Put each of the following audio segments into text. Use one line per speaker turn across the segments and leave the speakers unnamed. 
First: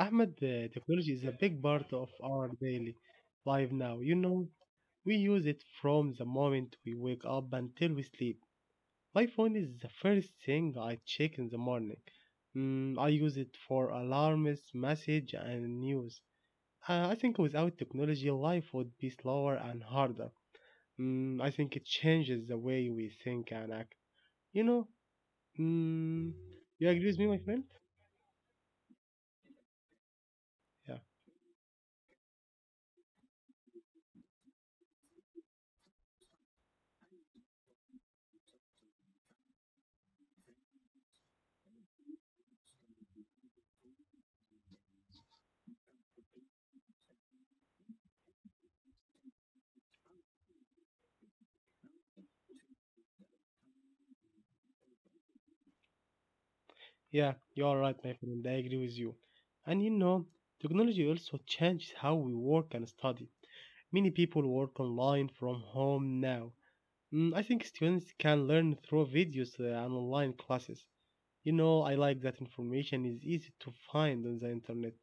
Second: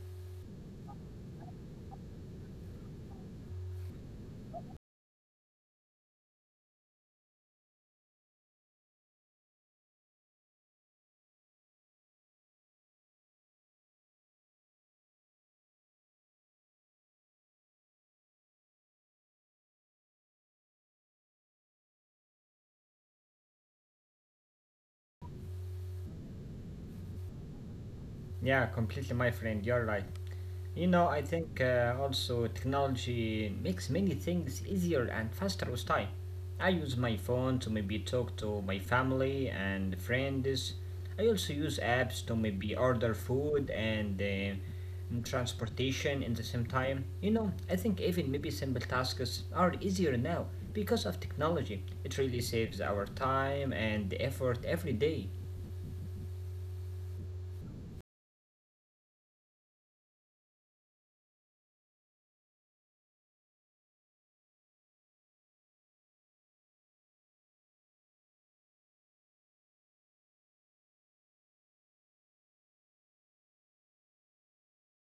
Ahmed, technology is a big part of our daily life now. You know, we use it from the moment we wake up until we sleep. My phone is the first thing I check in the morning. Mm, I use it for alarms, message, and news. I think without technology, life would be slower and harder. Mm, I think it changes the way we think and act. You know, mm, you agree with me, my friend?
Yeah, completely, my friend, you're right. You
Yeah.
know, I think also technology makes many things easier and faster with time. I use my phone to maybe talk to my family and friends. I also use apps to maybe order food and transportation in the same time. You know, I think even maybe simple tasks are easier now because of technology. It really saves our time and effort every day.
Yeah, you are right, my friend. I agree with you. And you know, technology also changes how we work and study. Many people work online from home now. Mm, I think students can learn through videos and online classes. You know, I like that information is easy to find on the internet.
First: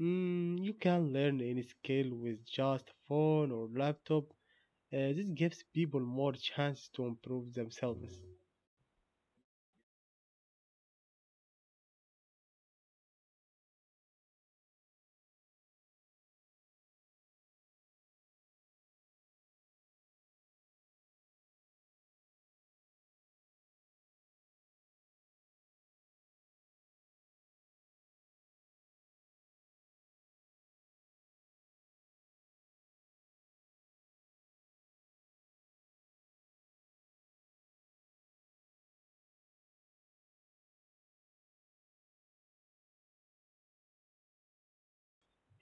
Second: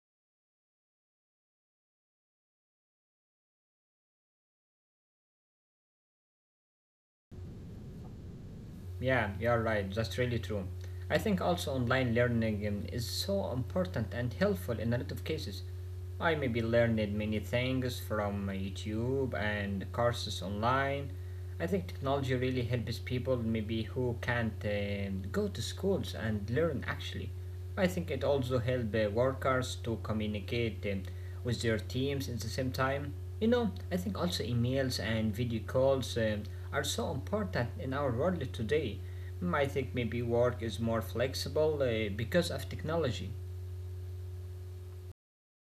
Mm, you can learn any skill with just a phone or laptop. This gives people more chance to improve themselves.
Yeah, you're right, that's really true. I think also online learning is so important and helpful in a lot of cases. I maybe learned many things from YouTube and courses online. I think technology really helps people maybe who can't go to schools and learn actually. I think it also helps workers to communicate with their teams at the same time. You know, I think also emails and video calls are so important in our world today. Mm, I think maybe work is more flexible because of technology.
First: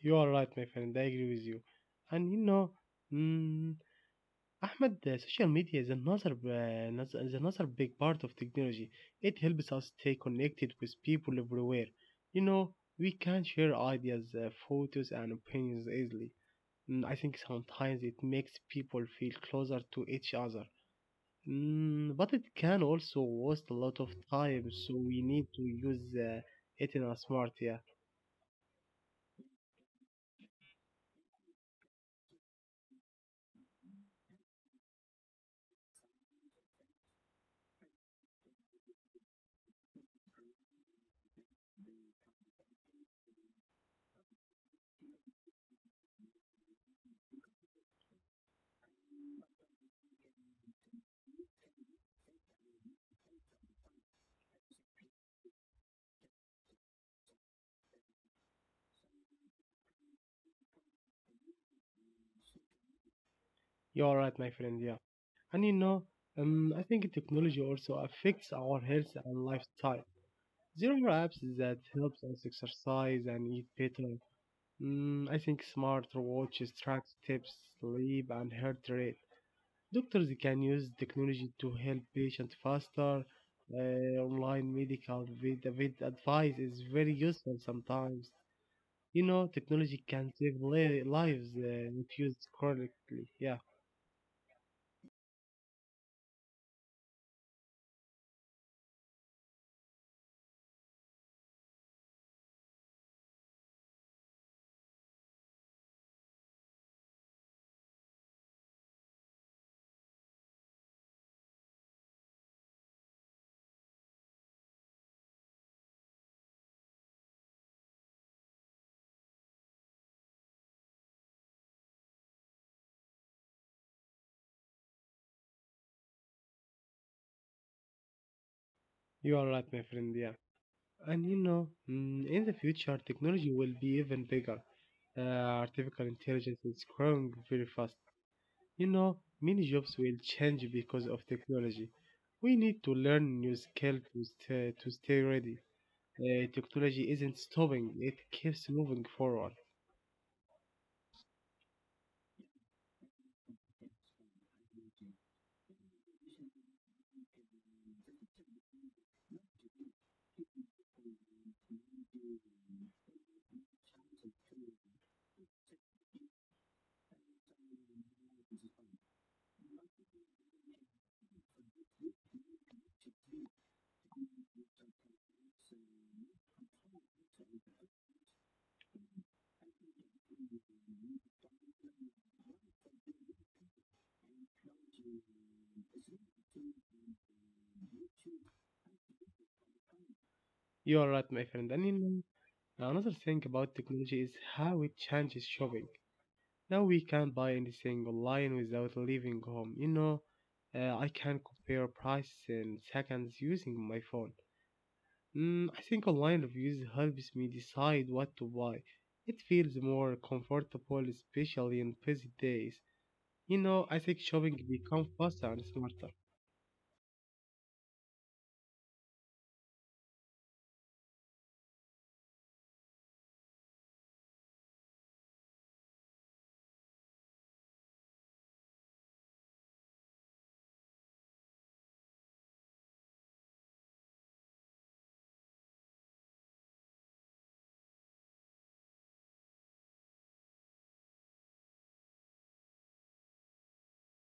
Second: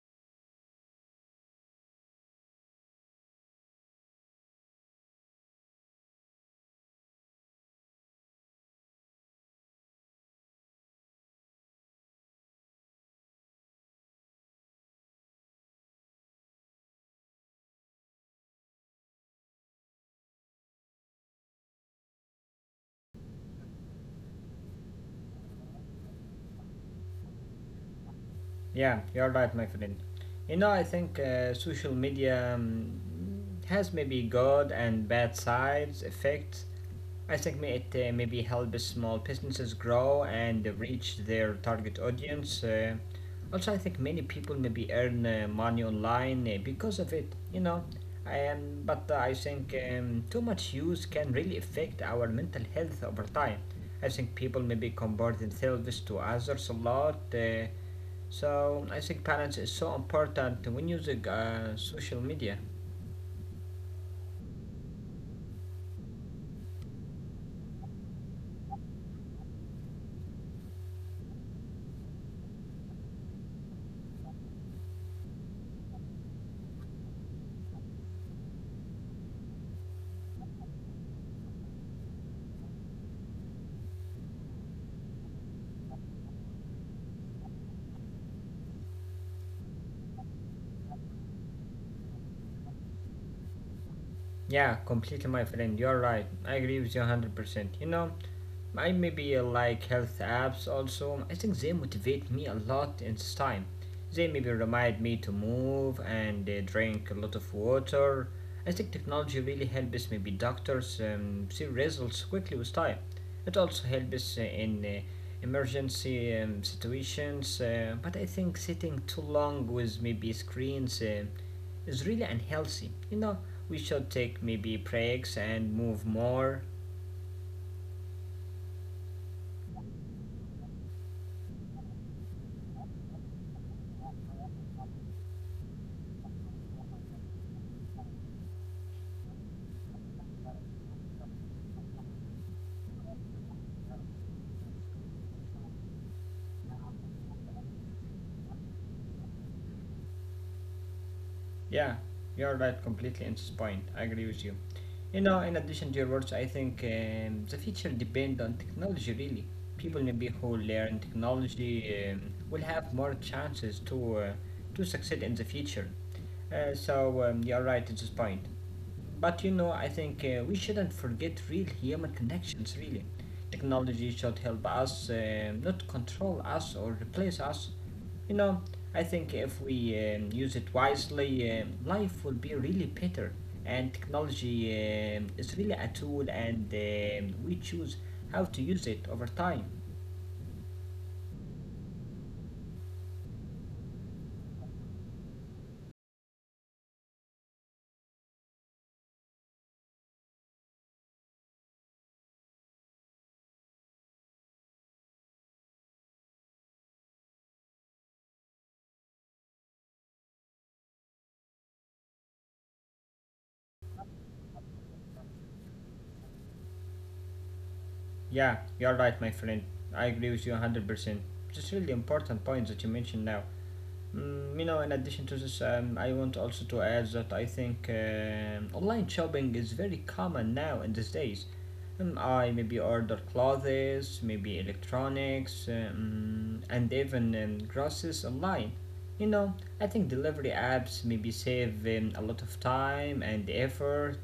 You are right, my friend. I agree with you. And you know, mm, Ahmed, social media is another big part of technology. It helps us stay connected with people everywhere. You know, we can share ideas, photos, and opinions easily. Mm, I think sometimes it makes people feel closer to each other. Mm, but it can also waste a lot of time, so we need to use it in a smart. Yeah,
Yeah, you're right, my friend. You know, I think social media has maybe good and bad sides, effects. I think may it maybe help small businesses grow and reach their target audience. Also, I think many people maybe earn money online because of it, you know. But I think too much use can really affect our mental health over time. I think people maybe compare themselves to others a lot. So I think balance is so important when using social media.
you're right, my friend. Yeah, and you know, I think technology also affects our health and lifestyle. There are apps that helps us exercise and eat better. Mm, I think smart watches track steps, sleep, and heart rate. Doctors can use technology to help patients faster. Online medical with advice is very useful sometimes. You know, technology can save lives if used correctly. Yeah,
Yeah, completely, my friend. You're right. I agree with you 100%. You know, I maybe like health apps also. I think they motivate me a lot in this time. They maybe remind me to move and drink a lot of water. I think technology really helps maybe doctors see results quickly with time. It also helps in emergency situations, but I think sitting too long with maybe screens is really unhealthy. You know, we should take maybe breaks and move more.
you are right, my friend. Yeah. And you know, mm, in the future, technology will be even bigger. Artificial intelligence is growing very fast. You know, many jobs will change because of technology. We need to learn new skills to stay ready. Technology isn't stopping, it keeps moving forward.
Yeah, you're right completely on this point. I agree with you. You know, in addition to your words, I think the future depends on technology really. People maybe who learn technology will have more chances to succeed in the future. So you're right at this point. But you know, I think we shouldn't forget real human connections, really. Technology should help us, not control us or replace us. You know, I think if we use it wisely, life will be really better. And technology is really a tool, and we choose how to use it over time.
You are right, my friend. And you another thing about technology is how it changes shopping. Now we can buy anything online without leaving home. You know, I can compare prices in seconds using my phone. Mm, I think online reviews helps me decide what to buy. It feels more comfortable, especially in busy days. You know, I think shopping become faster and smarter.
Yeah, you're right, my friend. I agree with you 100%. Just really important points that you mentioned now. Mm, you know, in addition to this, I want also to add that I think online shopping is very common now in these days. I maybe order clothes, maybe electronics, and even groceries online. You know, I think delivery apps maybe save a lot of time and effort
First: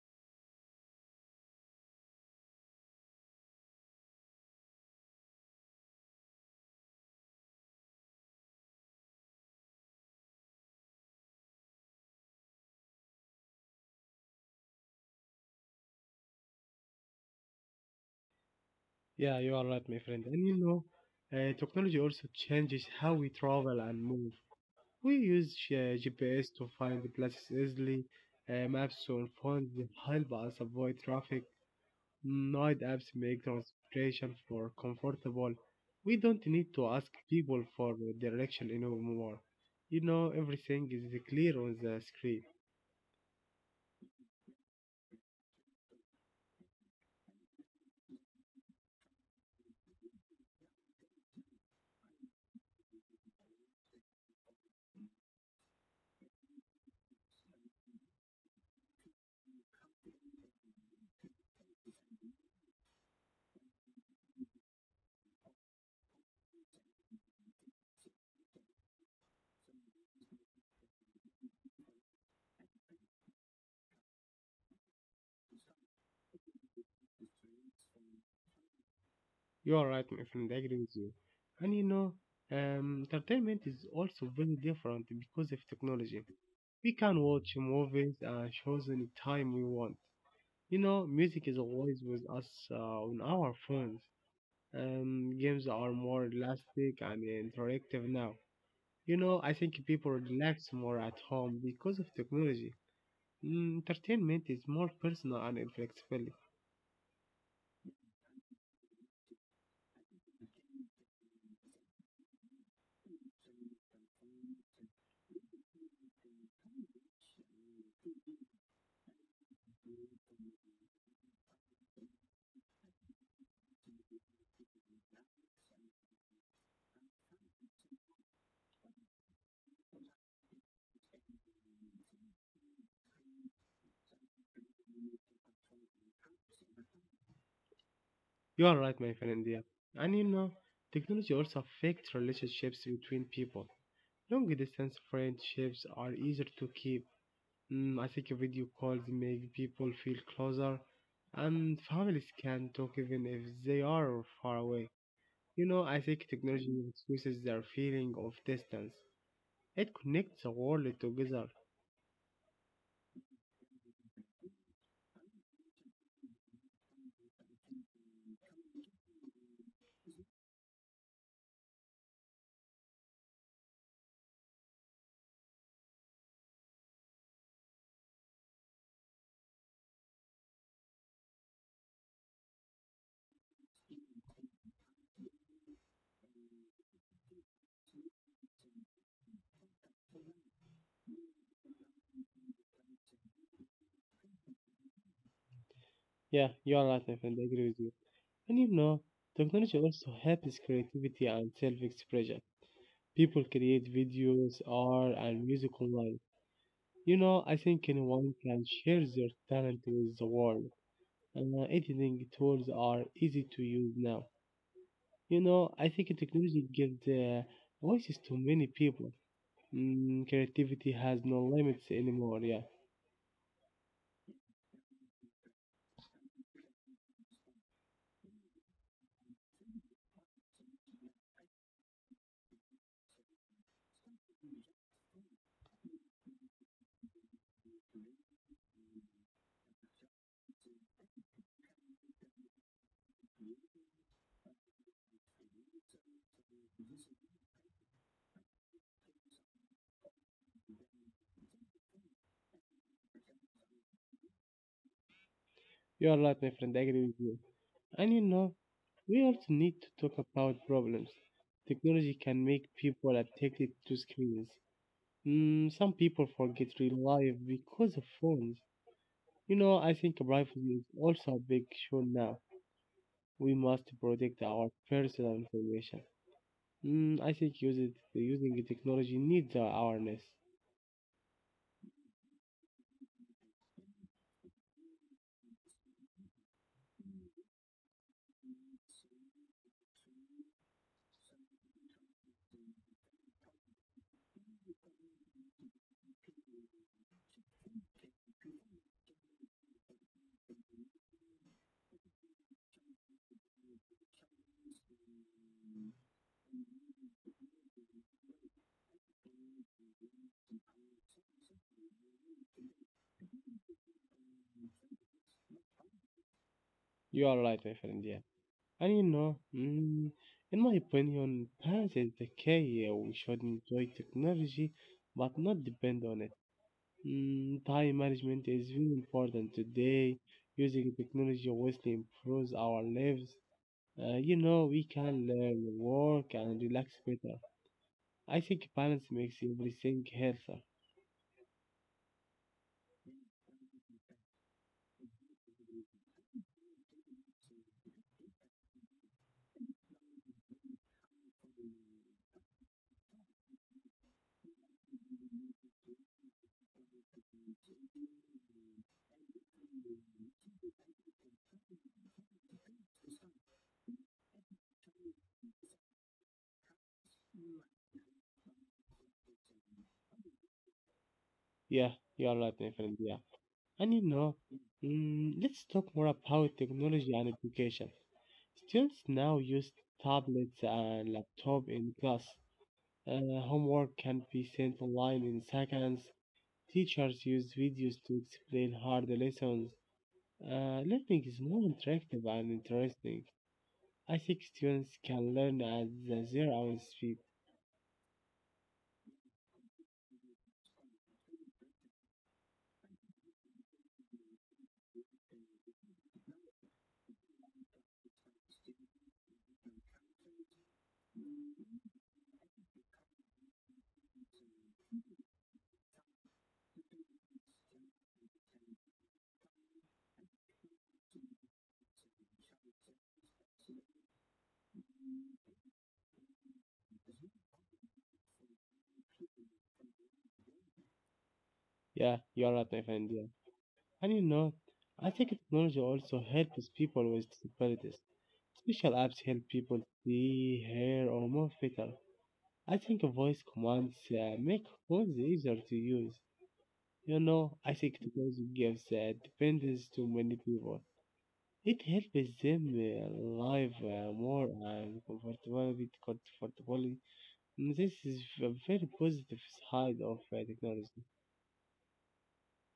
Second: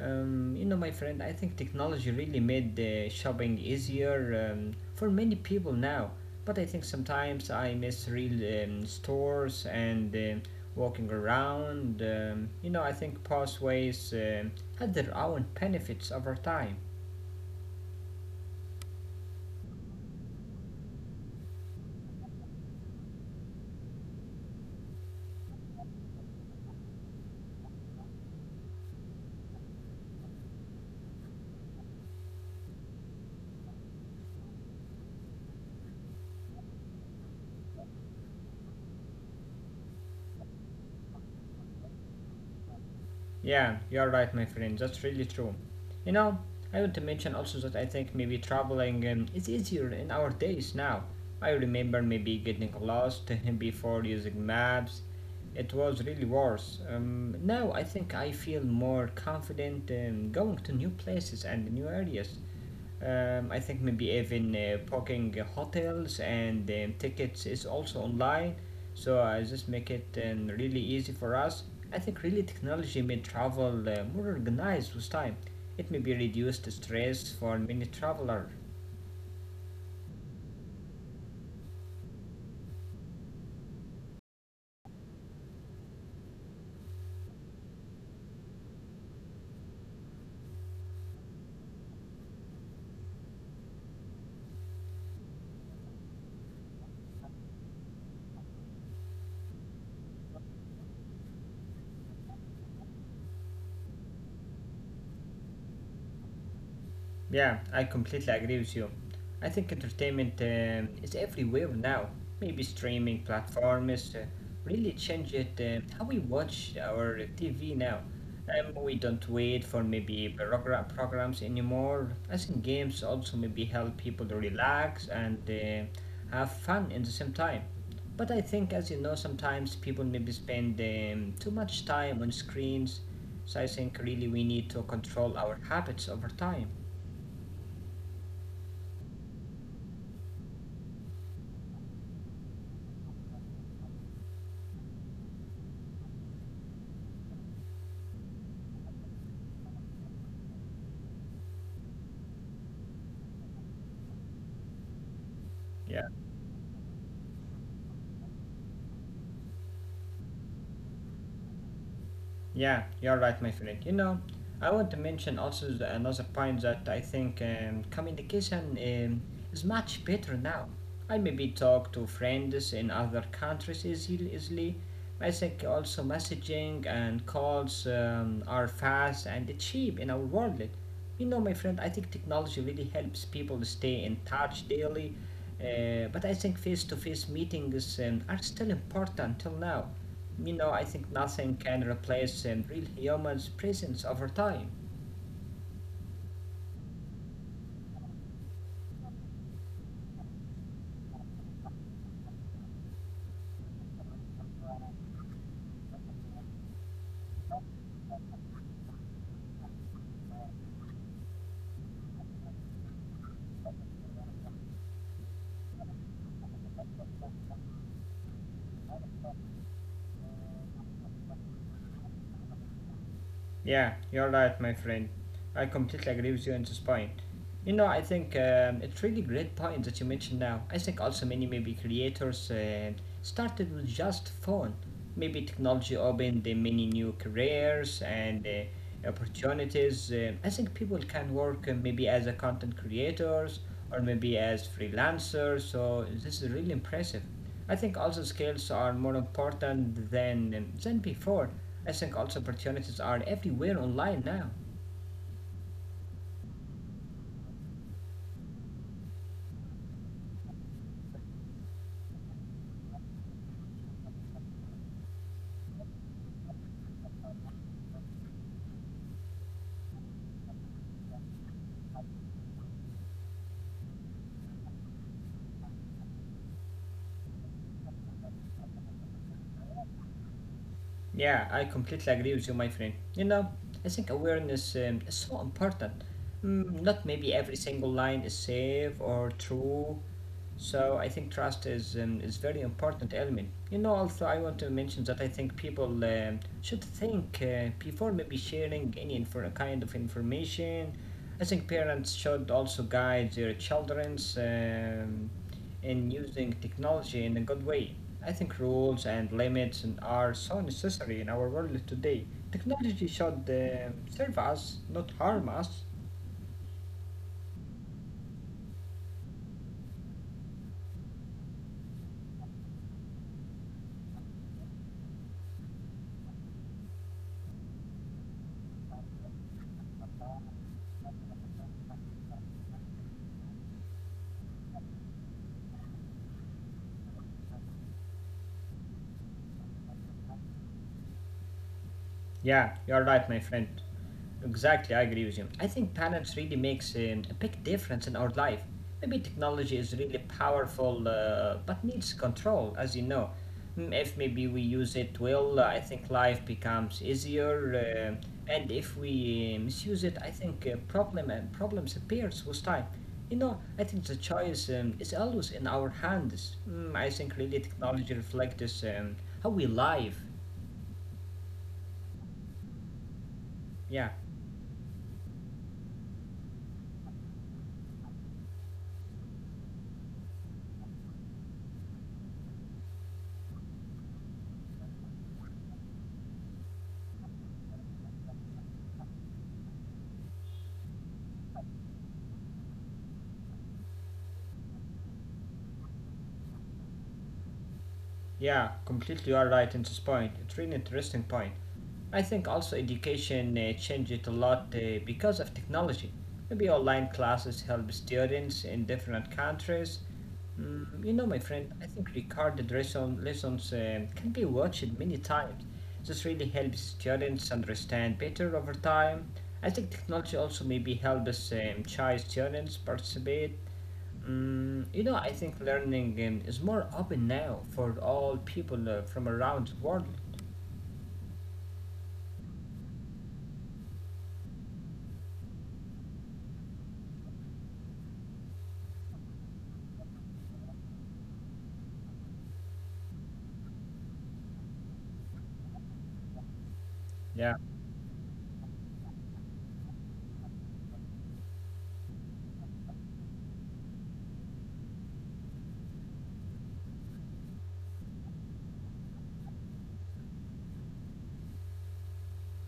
you know, my friend, I think technology really made shopping easier for many people now. But I think sometimes I miss real stores and walking around. You know, I think pathways had their own benefits over time.
Yeah, you are right, my friend. And you know, technology also changes how we travel and move. We use GPS to find the places easily. Maps on phones help us avoid traffic. Night apps make transportation more comfortable. We don't need to ask people for direction anymore. You know, everything is clear on the screen.
Yeah, you're right, my friend. That's really true. You know, I want to mention also that I think maybe traveling is easier in our days now. I remember maybe getting lost before using maps. It was really worse. Now I think I feel more confident going to new places and new areas. I think maybe even booking hotels and tickets is also online. So I just make it really easy for us. I think really technology made travel more organized with time. It may be reduced stress for many travelers.
You are right, my friend. I agree with you. And you know, entertainment is also very different because of technology. We can watch movies and shows any time we want. You know, music is always with us on our phones. Games are more elastic and interactive now. You know, I think people relax more at home because of technology. Mm, entertainment is more personal and flexible.
Yeah, I completely agree with you. I think entertainment is everywhere now. Maybe streaming platforms really change it how we watch our TV now. We don't wait for maybe programs anymore. I think games also maybe help people to relax and have fun in the same time. But I think, as you know, sometimes people maybe spend too much time on screens. So I think really we need to control our habits over time.
You are right, my friend. Yeah. And you know, technology also affects relationships between people. Long distance friendships are easier to keep. Mm, I think video calls make people feel closer, and families can talk even if they are far away. You know, I
Yeah.
think technology reduces their feeling of distance. It connects the world together.
Yeah, you're right, my friend. You know, I want to mention also another point that I think communication is much better now. I maybe talk to friends in other countries easily. I think also messaging and calls are fast and cheap in our world. Like, you know, my friend, I think technology really helps people stay in touch daily. But I think face to face meetings are still important till now. You know, I think nothing can replace the real human's presence over time.
Yeah, you are right, my friend. I agree with you. And you know, technology also helps creativity and self-expression. People create videos, art, and music online. You know, I think anyone can share their talent with the world. Editing tools are easy to use now. You know, I think technology gives voices to many people. Mm, creativity has no limits anymore. Yeah,
Yeah, you're right, my friend. I completely agree with you on this point. You know, I think it's really great point that you mentioned now. I think also many maybe creators started with just phone. Maybe technology opened many new careers and opportunities. I think people can work maybe as a content creators or maybe as freelancers. So this is really impressive. I think also skills are more important than before. I think also opportunities are everywhere online now.
you are right, my friend. I agree with you. And you know, we also need to talk about problems. Technology can make people addicted to screens. Mm, some people forget real life because of phones. You know, I think privacy is also a big issue now. We must protect our personal information. Mm, I think using the technology needs our awareness.
Yeah, I completely agree with you, my friend. You know, I think awareness is so important. Mm, not maybe every single line is safe or true. So I think trust is very important element. You know, also I want to mention that I think people should think before maybe sharing kind of information. I think parents should also guide their childrens in using technology in a good way. I think rules and limits and are so necessary in our world today. Technology should serve us, not harm us.
You are right, my friend. Yeah. And you know, mm, in my opinion, parents is the key. We should enjoy technology, but not depend on it. Mm, time management is very important today. Using technology obviously improves our lives. You know, we can learn, work, and relax better. I think balance makes everything healthier.
Yeah, you are right, my friend. Exactly, I agree with you. I think parents really makes a big difference in our life. Maybe technology is really powerful, but needs control, as you know. Mm, if maybe we use it well, I think life becomes easier, and if we misuse it, I think problems appears with time. You know, I think the choice is always in our hands. Mm, I think really technology reflects how we live.
Yeah, you are right, my friend. Yeah. And you
Yeah.
know, mm, let's talk more about technology and education. Students now use tablets and laptop in class. Homework can be sent online in seconds. Teachers use videos to explain hard lessons. Learning is more interactive and interesting. I think students can learn at their own speed.
Yeah, completely all right in this point. It's really interesting point. I think also education changed it a lot because of technology. Maybe online classes help students in different countries. Mm, you know, my friend, I think recorded lessons can be watched many times. This really helps students understand better over time. I think technology also maybe helps shy students participate. Mm, you know, I think learning is more open now for all people from around the world.
Yeah, you're right, my friend. Yeah. And you know, I think technology also helps people with disabilities. Special apps help people see, hear, or move better. I think voice commands make phones easier to use. You know,
Yeah.
I think technology gives dependence to many people. It helps them live more and comfortable with comfortably. This is a very positive side of technology.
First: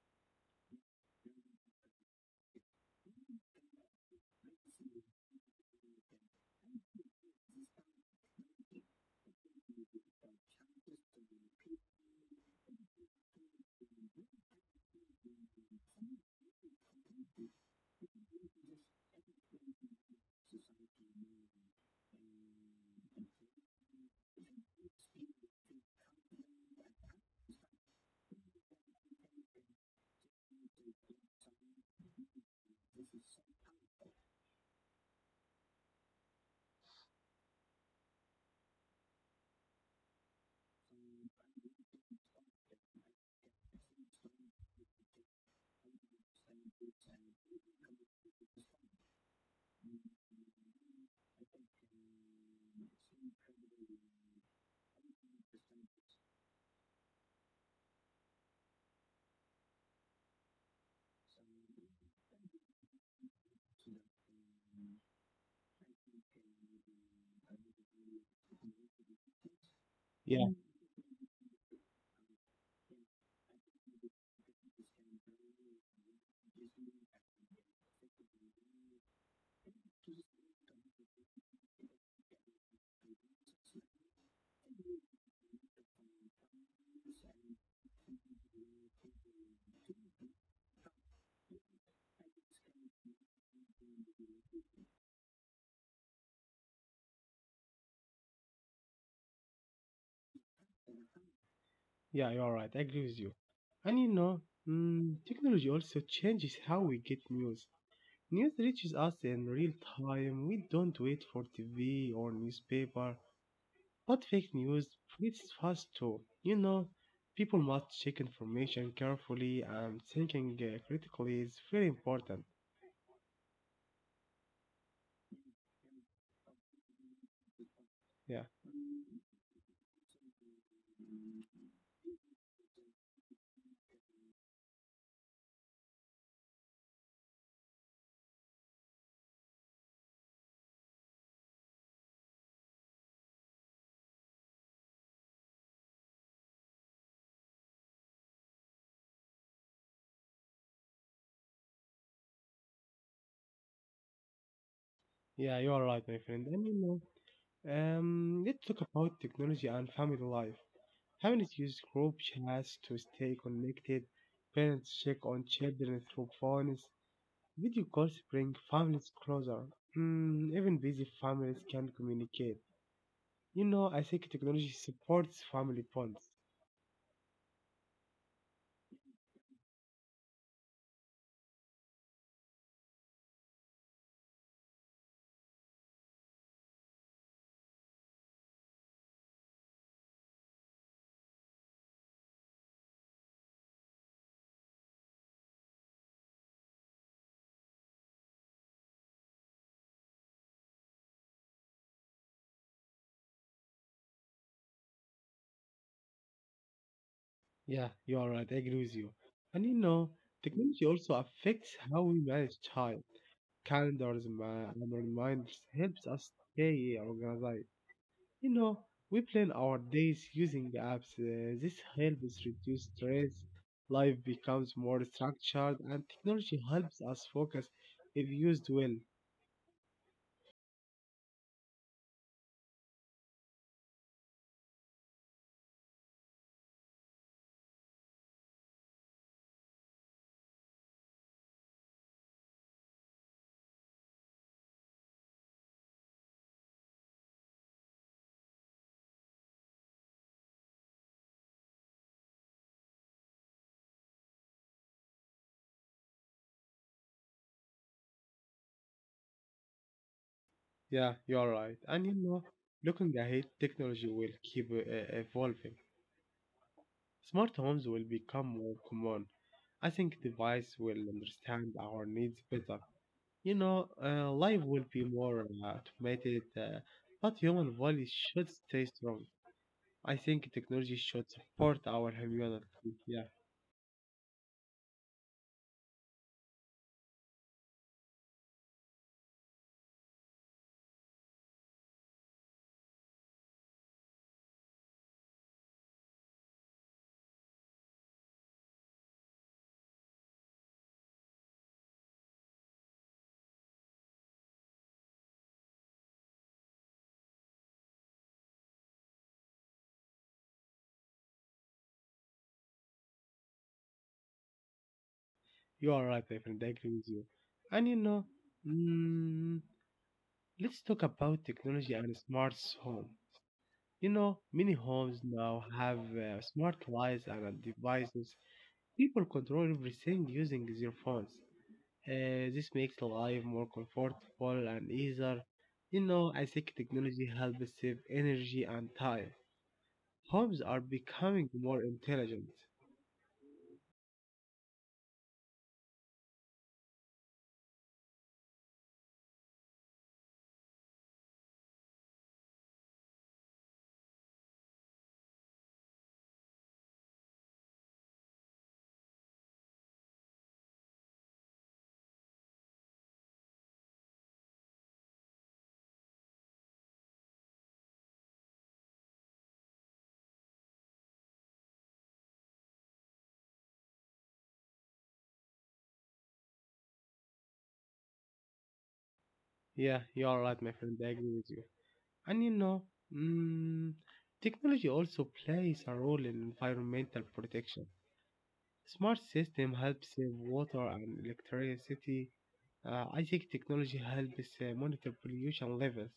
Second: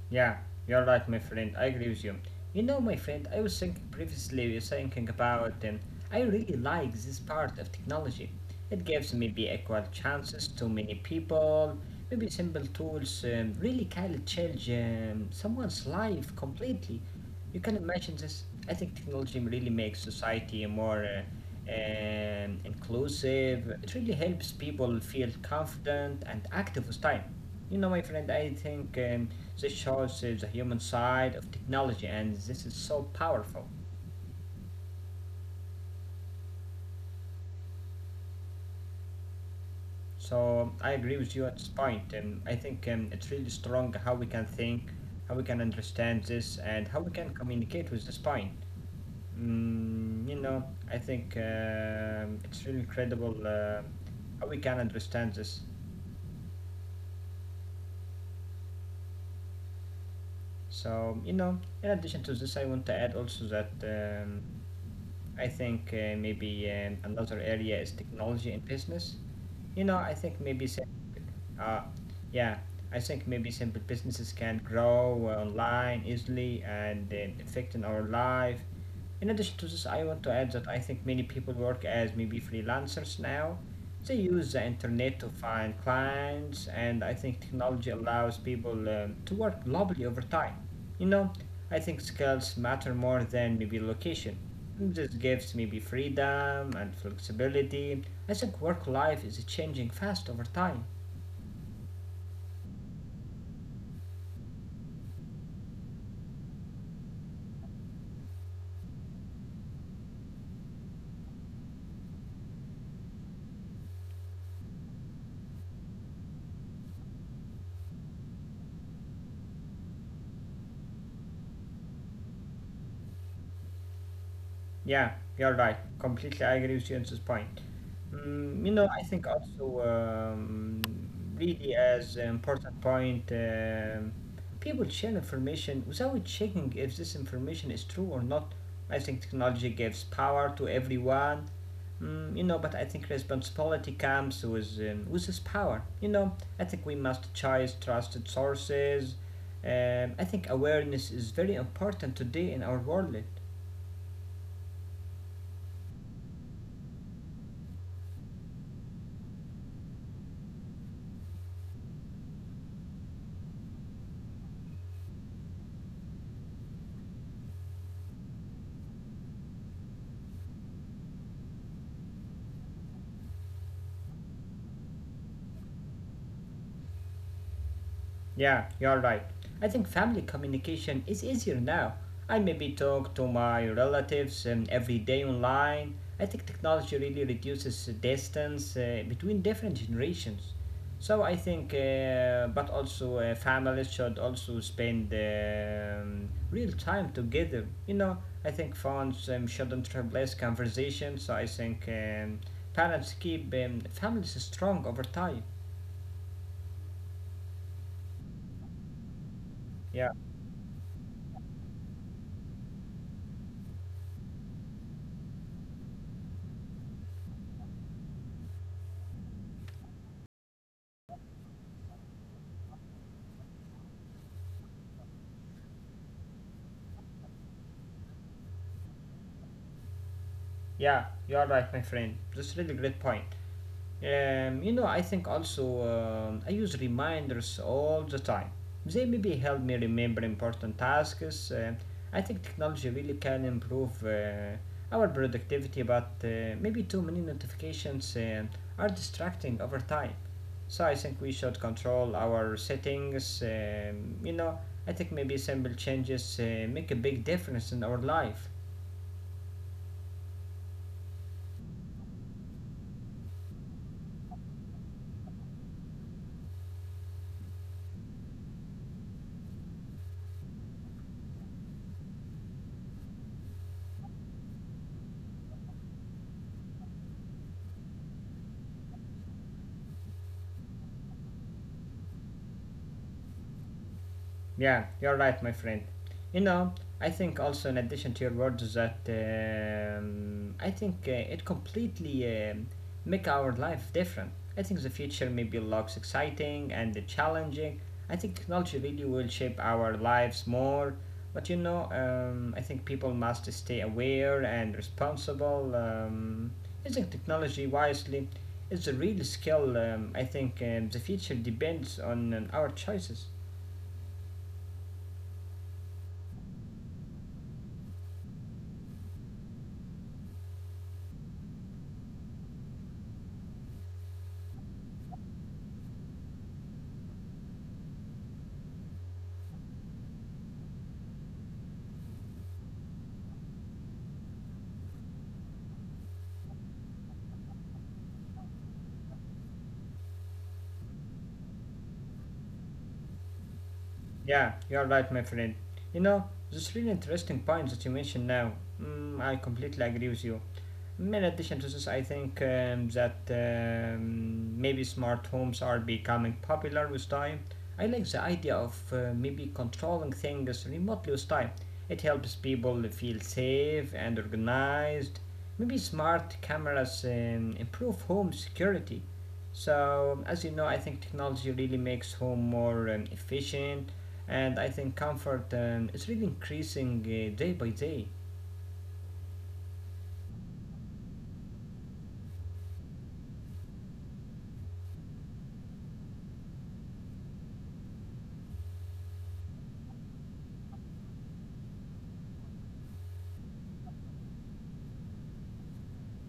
Yeah, you're right, my friend. I agree with you. You know, my friend, I was thinking previously, we're thinking about, I really like this part of technology. It gives maybe equal chances to many people. Maybe simple tools really can change someone's life completely. You can imagine this. I think technology really makes society more inclusive. It really helps people feel confident and active with time. You know, my friend, I think this shows the human side of technology, and this is so powerful. So I agree with you at this point. And I think it's really strong how we can think, how we can understand this, and how we can communicate with this point. Mm, you know, I think it's really incredible how we can understand this. So you know, in addition to this, I want to add also that. I think maybe another area is technology in business. You know, I think
Yeah,
uh, yeah, I think maybe simple businesses can grow online easily and affecting our life. In addition to this, I want to add that I think many people work as maybe freelancers now. They use the internet to find clients, and I think technology allows people to work globally over time. You know, I think skills matter more than maybe location. This gives maybe freedom and flexibility. I think work life is changing fast over time.
yeah, you're right. I agree with you. And you know, mm, technology also changes how we get news. News reaches us in real time. We don't wait for TV or newspaper. But fake news spreads fast too. You know, people must check information carefully and thinking critically is very important.
Yeah, you're right. Completely I agree with you on this point.
Yeah,
Mm, you know, I think also really as an important point, people share information without checking if this information is true or not. I think technology gives power to everyone. But I think responsibility comes with this power. You know, I think we must choose trusted sources. I think awareness is very important today in our world.
yeah, you are right, my friend. And you know, let's talk about technology and family life. Families use group chats to stay connected. Parents check on children through phones. Video calls bring families closer. Mm, even busy families can communicate. You know, I think technology supports family bonds.
Yeah, you're right. I think family communication is easier now. I maybe talk to my relatives every day online. I think technology really reduces the distance between different generations. So I think, but also families should also spend real time together. You know, I think phones shouldn't replace conversations. So I think parents keep families strong over time.
Yeah, you are right. I agree with you. And you know,
Yeah.
technology also affects how we manage time. Calendars and reminders helps us stay organized. You know, we plan our days using the apps. This helps reduce stress. Life becomes more structured, and technology helps us focus if used well.
Yeah, you are right, my friend. That's really great point. You know, I think also I use reminders all the time. They maybe help me remember important tasks. I think technology really can improve our productivity, but maybe too many notifications are distracting over time. So I think we should control our settings. You know, I think maybe simple changes make a big difference in our life.
Yeah, you're right. And you know, looking ahead, technology will keep evolving. Smart homes will become more common. I think device will understand our needs better. You know, life will be more automated, but human values should stay strong. I think technology should support our humanity. Yeah,
Yeah, you're right, my friend. You know, I think also in addition to your words that I think it completely make our life different. I think the future maybe looks exciting and challenging. I think technology really will shape our lives more. But I think people must stay aware and responsible. Using technology wisely is a real skill. I think the future depends on our choices.
you are right, my friend. I agree with you. And you know, mm, let's talk about technology and smart home. You know, many homes now have smart lights and devices. People control everything using their phones. This makes life more comfortable and easier. You know, I think technology helps save energy and time. Homes are becoming more intelligent.
Yeah, you're right, my friend. You know, this really interesting point that you mentioned now. Mm, I completely agree with you. In addition to this, I think that maybe smart homes are becoming popular with time. I like the idea of maybe controlling things remotely with time. It helps people feel safe and organized. Maybe smart cameras improve home security. So, as you know, I think technology really makes home more efficient, and I think comfort is really increasing day by day.
Yeah, you're right, my friend. I agree with you. And you know, mm, technology also plays a role in environmental protection. Smart system help save water and electricity. I think technology helps monitor pollution levels.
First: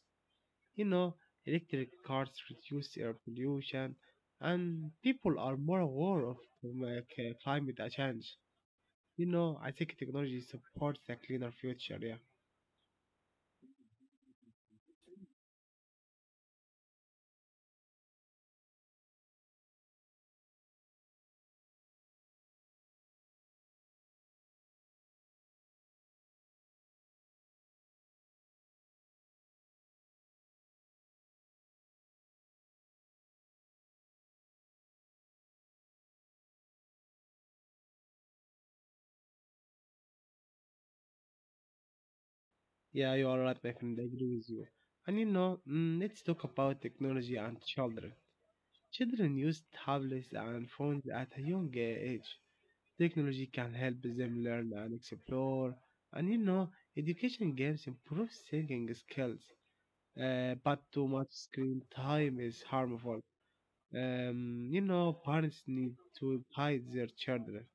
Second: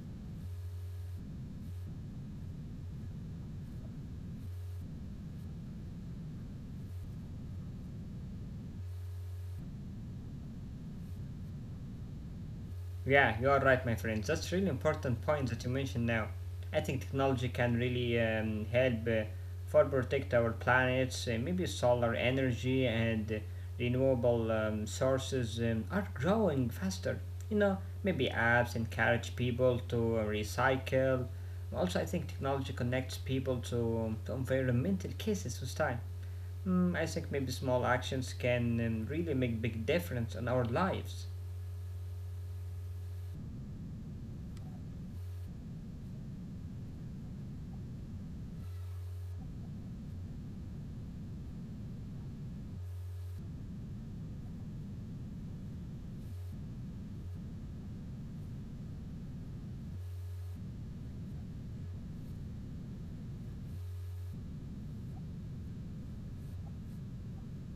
You know, electric cars reduce air pollution, and people are more aware of climate change. You know, I think technology supports a cleaner future. Yeah.
Yeah, you are right, my friend. That's really important point that you mentioned now. I think technology can really help for protect our planets. Maybe solar energy and renewable sources are growing faster. You know, maybe apps encourage people to recycle. Also, I think technology connects people to environmental cases with time. Mm, I think maybe small actions can really make big difference on our lives.
Yeah, you are right, my friend. I agree with you. And you know, mm, let's talk about technology and children. Children use tablets and phones at a young age. Technology can help them learn and explore. And you know, education games improve thinking skills. But too much screen time is harmful. You know, parents need to guide their children.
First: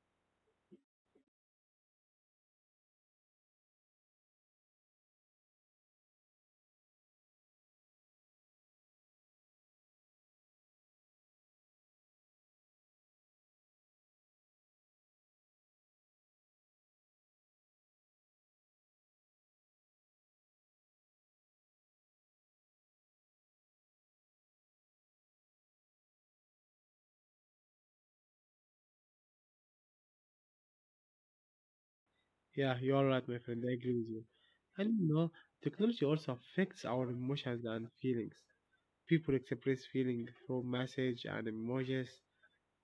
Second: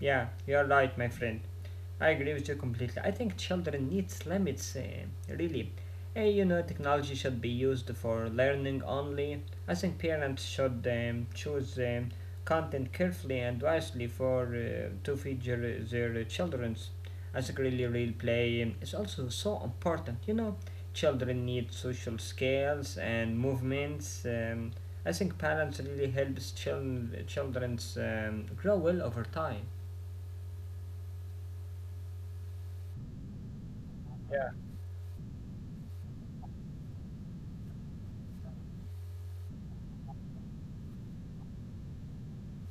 Yeah, you are right, my friend. I agree with you completely. I think children needs limits, really. You know, technology should be used for learning only. I think parents should choose content carefully and wisely for to feed your, their children's. I think really, real play is also so important. You know, children need social skills and movements. I think parents really helps children's grow well over time.
Yeah, you are right, my friend. I agree with you. And you know, technology also affects our emotions and feelings. People express feelings through messages and emojis.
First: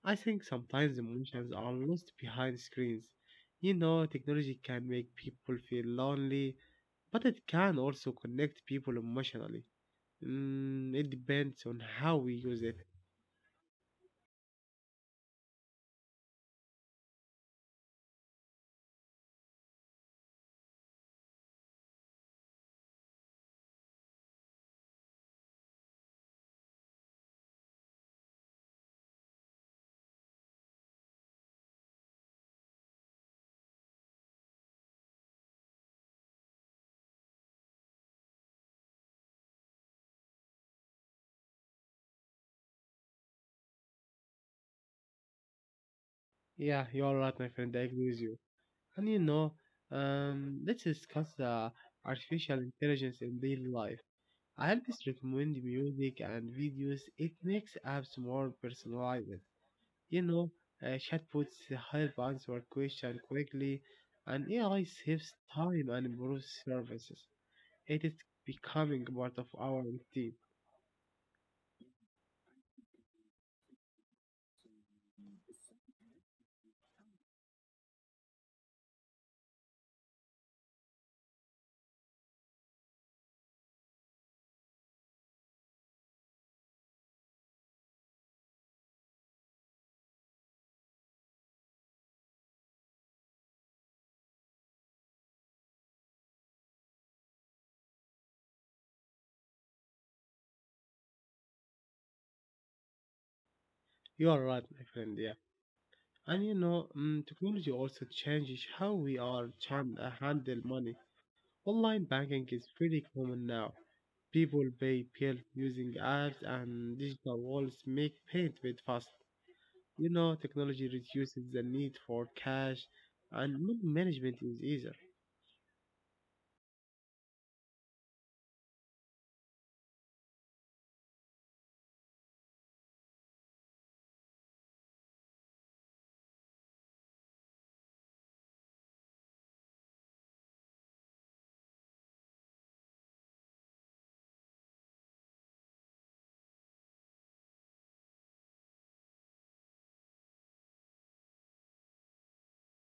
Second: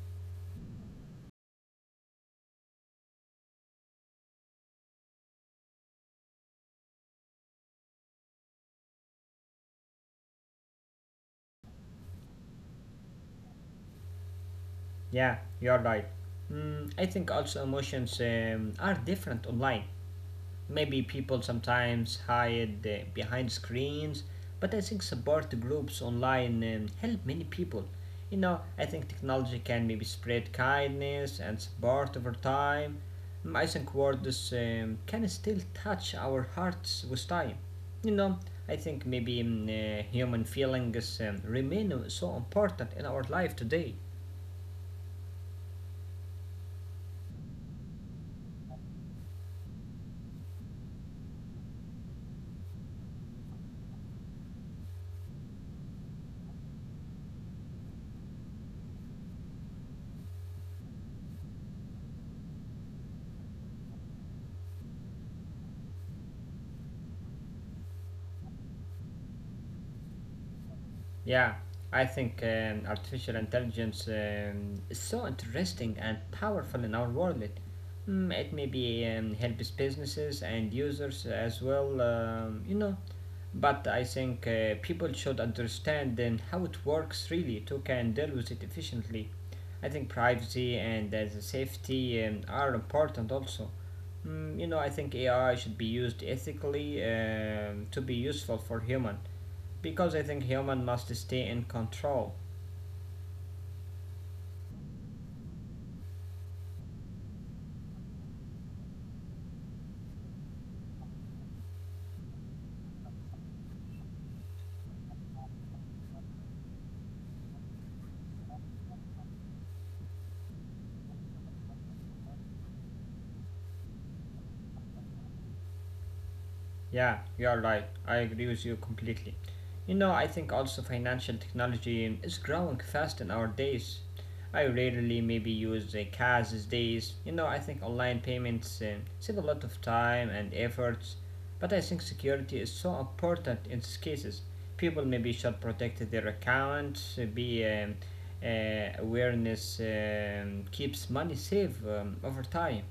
I think sometimes emotions are lost behind screens. You know, technology can make people feel lonely, but it can also connect people emotionally. Mm, it depends on how we use it.
Yeah, you're right. Mm, I think also emotions are different online. Maybe people sometimes hide behind screens, but I think support groups online help many people. You know, I think technology can maybe spread kindness and support over time. Mm, I think words can still touch our hearts with time. You know, I think maybe mm, human feelings remain so important in our life today.
Yeah, you're right, my friend. I agree with you. And you know, let's discuss artificial intelligence in daily life. I always recommend music and videos. It makes apps more personalized. You know, chatbots help answer questions quickly, and AI saves time and improves services. It is becoming part of our routine.
Yeah, I think artificial intelligence is so interesting and powerful in our world. Mm, it maybe helps businesses and users as well, you know. But I think people should understand then how it works really to can deal with it efficiently. I think privacy and the safety are important also. Mm, you know, I think AI should be used ethically to be useful for human. Because I think human must stay in control.
You are right, my friend. Yeah, and you know, mm, technology also changes how we are trying to handle money. Online banking is pretty common now. People pay bills using apps and digital wallets make payment with fast. You know, technology reduces the need for cash and money management is easier.
Yeah, you're right. I agree with you completely. You know, I think also financial technology is growing fast in our days. I rarely maybe use the cash these days. You know, I think online payments save a lot of time and efforts. But I think security is so important in these cases. People maybe should protect their accounts, be awareness keeps money safe over time.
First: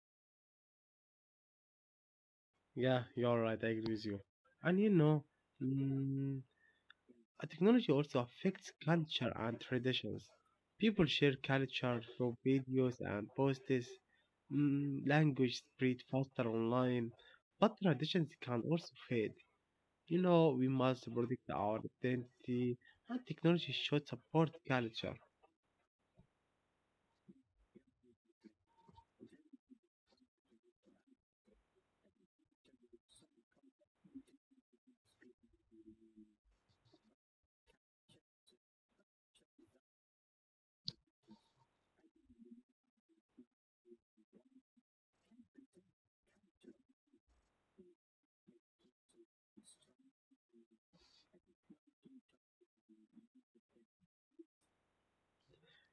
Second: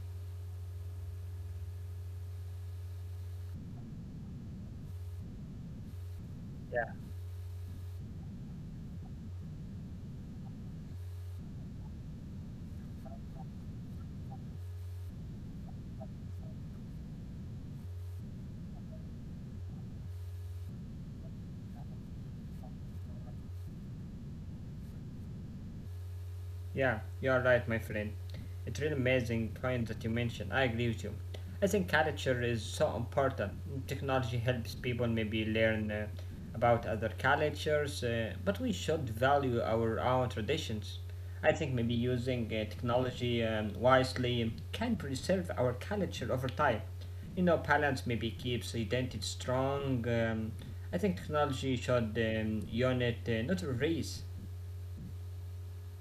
Yeah, you're right. I agree with you. And you know, mm, technology also affects culture and traditions. People share culture through videos and posts. Mm, language spread faster online, but traditions can also fade. You know, we must protect our identity, and technology should support culture.
Yeah, you're right, my friend. It's really amazing point that you mentioned. I agree with you. I think culture is so important. Technology helps people maybe learn about other cultures, but we should value our own traditions. I think maybe using technology wisely can preserve our culture over time. You know, balance maybe keeps identity strong. I think technology should not erase.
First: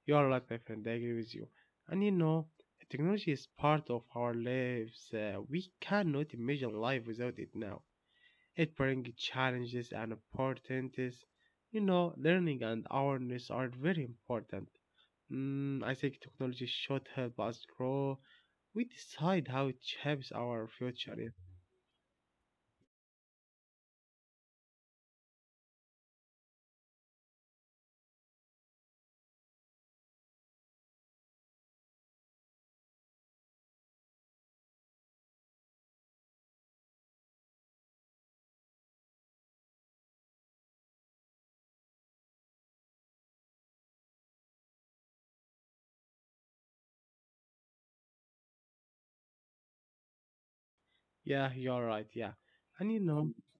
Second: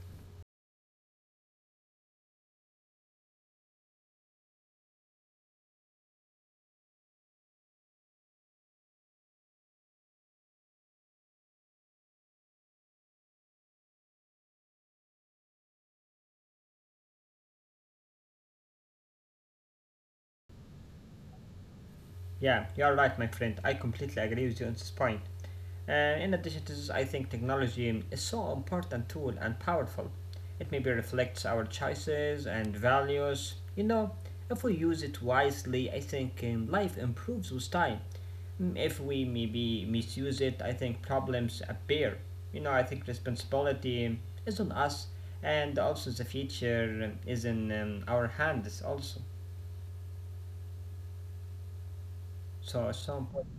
You are right, my friend. I agree with you. And you know, technology is part of our lives. We cannot imagine life without it now. It brings challenges and opportunities. You know, learning and awareness are very important. Mm, I think technology should help us grow. We decide how it shapes our future. Yeah,
Yeah, you are right, my friend. I completely agree with you on this point. In addition to this, I think technology is so important tool and powerful. It maybe reflects our choices and values. You know, if we use it wisely, I think life improves with time. Mm, if we maybe misuse it, I think problems appear. You know, I think responsibility is on us, and also the future is in our hands also.
yeah, you're right. Yeah,
So
and you
it's so
know,
important.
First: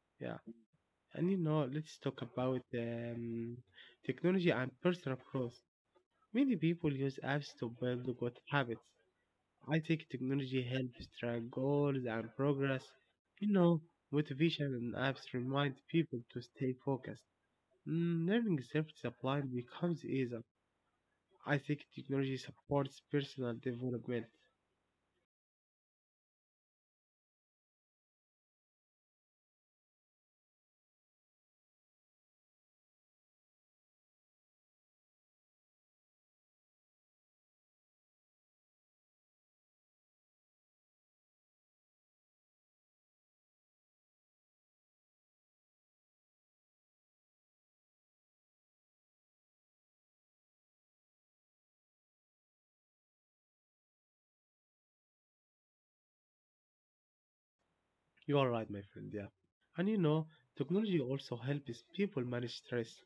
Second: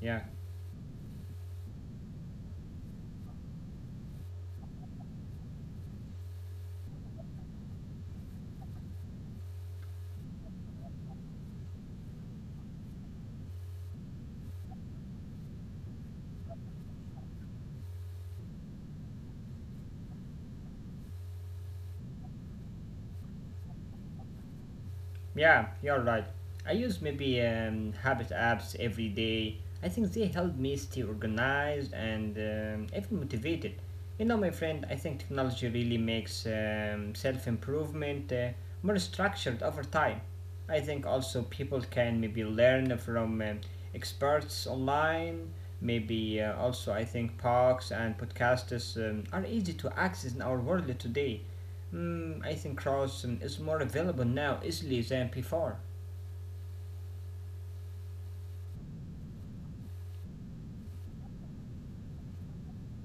Yeah.
yeah, and you know, let's talk about technology and personal growth. Many people use apps to build good habits, I think technology helps track goals and progress. You know, motivation and apps remind people to stay focused. Mm, learning self-discipline becomes easier. I think technology supports personal development.
Yeah, you're right. I use maybe habit apps every day. I think they help me stay organized and even motivated. You know, my friend, I think technology really makes self improvement more structured over time. I think also people can maybe learn from experts online. Maybe also, I think podcasts and podcasters are easy to access in our world today. Hmm, I think Charleston is more available now easily than before.
You are right, my friend. Yeah, and you know, technology also helps people manage stress.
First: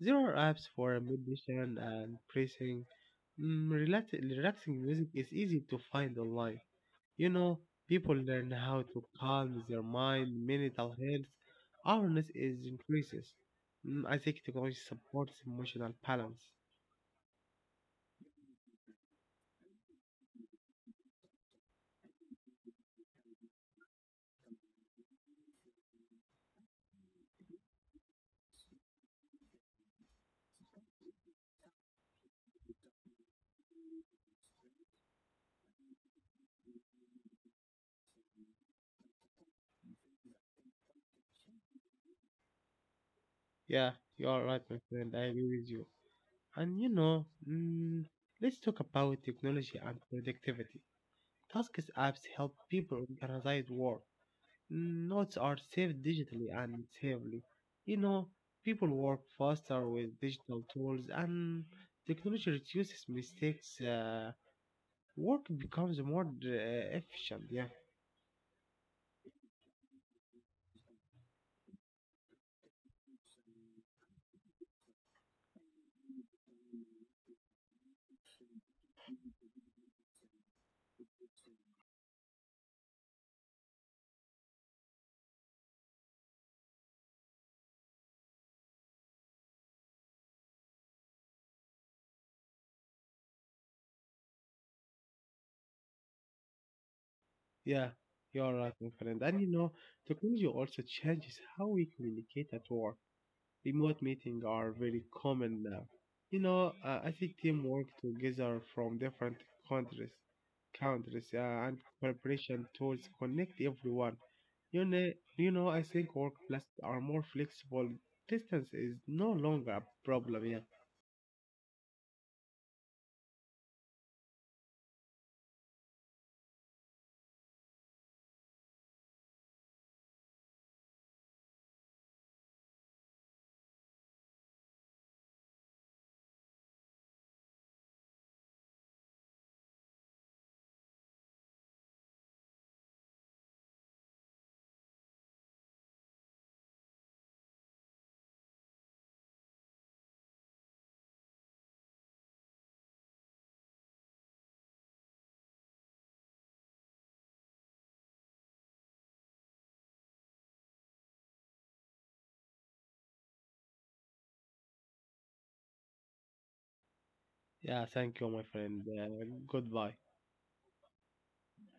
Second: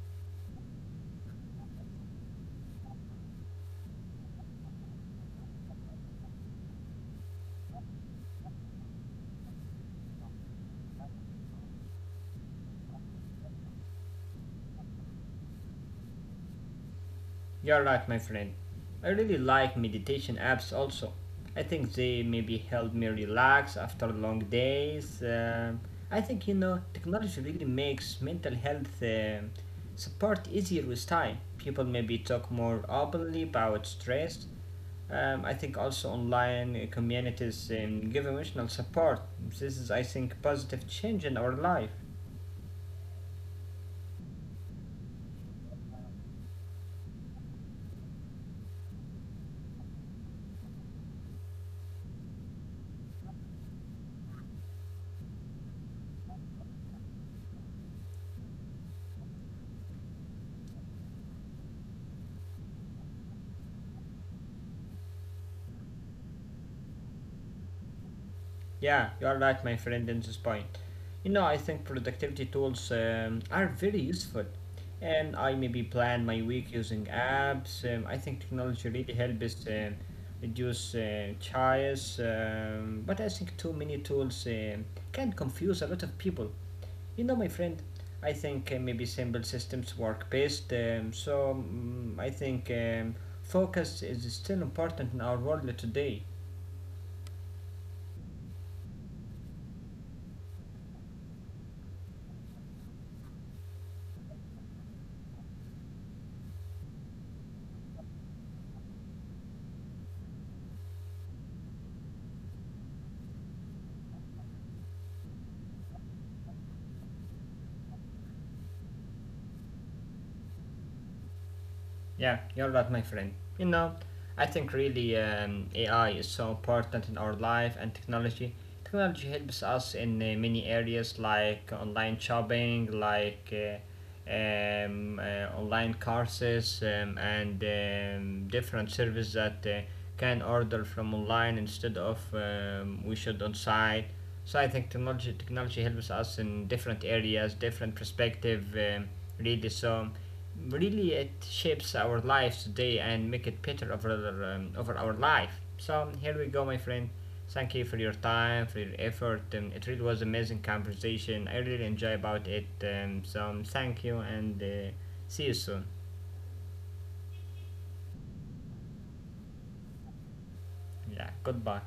There are apps for meditation and breathing. Mm, relaxing music is easy to find online. You know, people learn how to calm their mind. Mental health awareness is increases. Mm, I think technology supports emotional balance.
You're right, my friend. I really like meditation apps also. I think they maybe help me relax after long days. I think you know technology really makes mental health support easier with time. People maybe talk more openly about stress. I think also online communities give emotional support. This is, I think, positive change in our life.
Yeah, you are right, my friend. I agree with you. And you know, mm, let's talk about technology and productivity. Tasks apps help people organize work. Mm, notes are saved digitally and safely. You know, people work faster with digital tools, and technology reduces mistakes. Work becomes more efficient. Yeah,
Yeah, you are right, my friend, in this point. You know, I think productivity tools are very useful, and I maybe plan my week using apps. I think technology really helps us reduce choice, but I think too many tools can confuse a lot of people. You know, my friend, I think maybe simple systems work best. So mm I think focus is still important in our world today.
yeah, you're right, my friend. And you know, technology also changes how we communicate at work. Remote meetings are very common now. You know, I think teamwork together from different countries, countries, and preparation tools connect everyone. You know, you know, I think workplaces are more flexible. Distance is no longer a problem. Yeah,
Yeah, you're right, my friend. You know, I think really AI is so important in our life and technology. Technology helps us in many areas like online shopping, like online courses, and different services that can order from online instead of we should on site. So I think technology helps us in different areas, different perspective, really. So really it shapes our lives today and make it better over, over our life. So here we go, my friend, thank you for your time, for your effort. It really was amazing conversation. I really enjoy about it. So thank you, and see you soon.
yeah. Thank you, my friend. Goodbye.
Yeah, goodbye.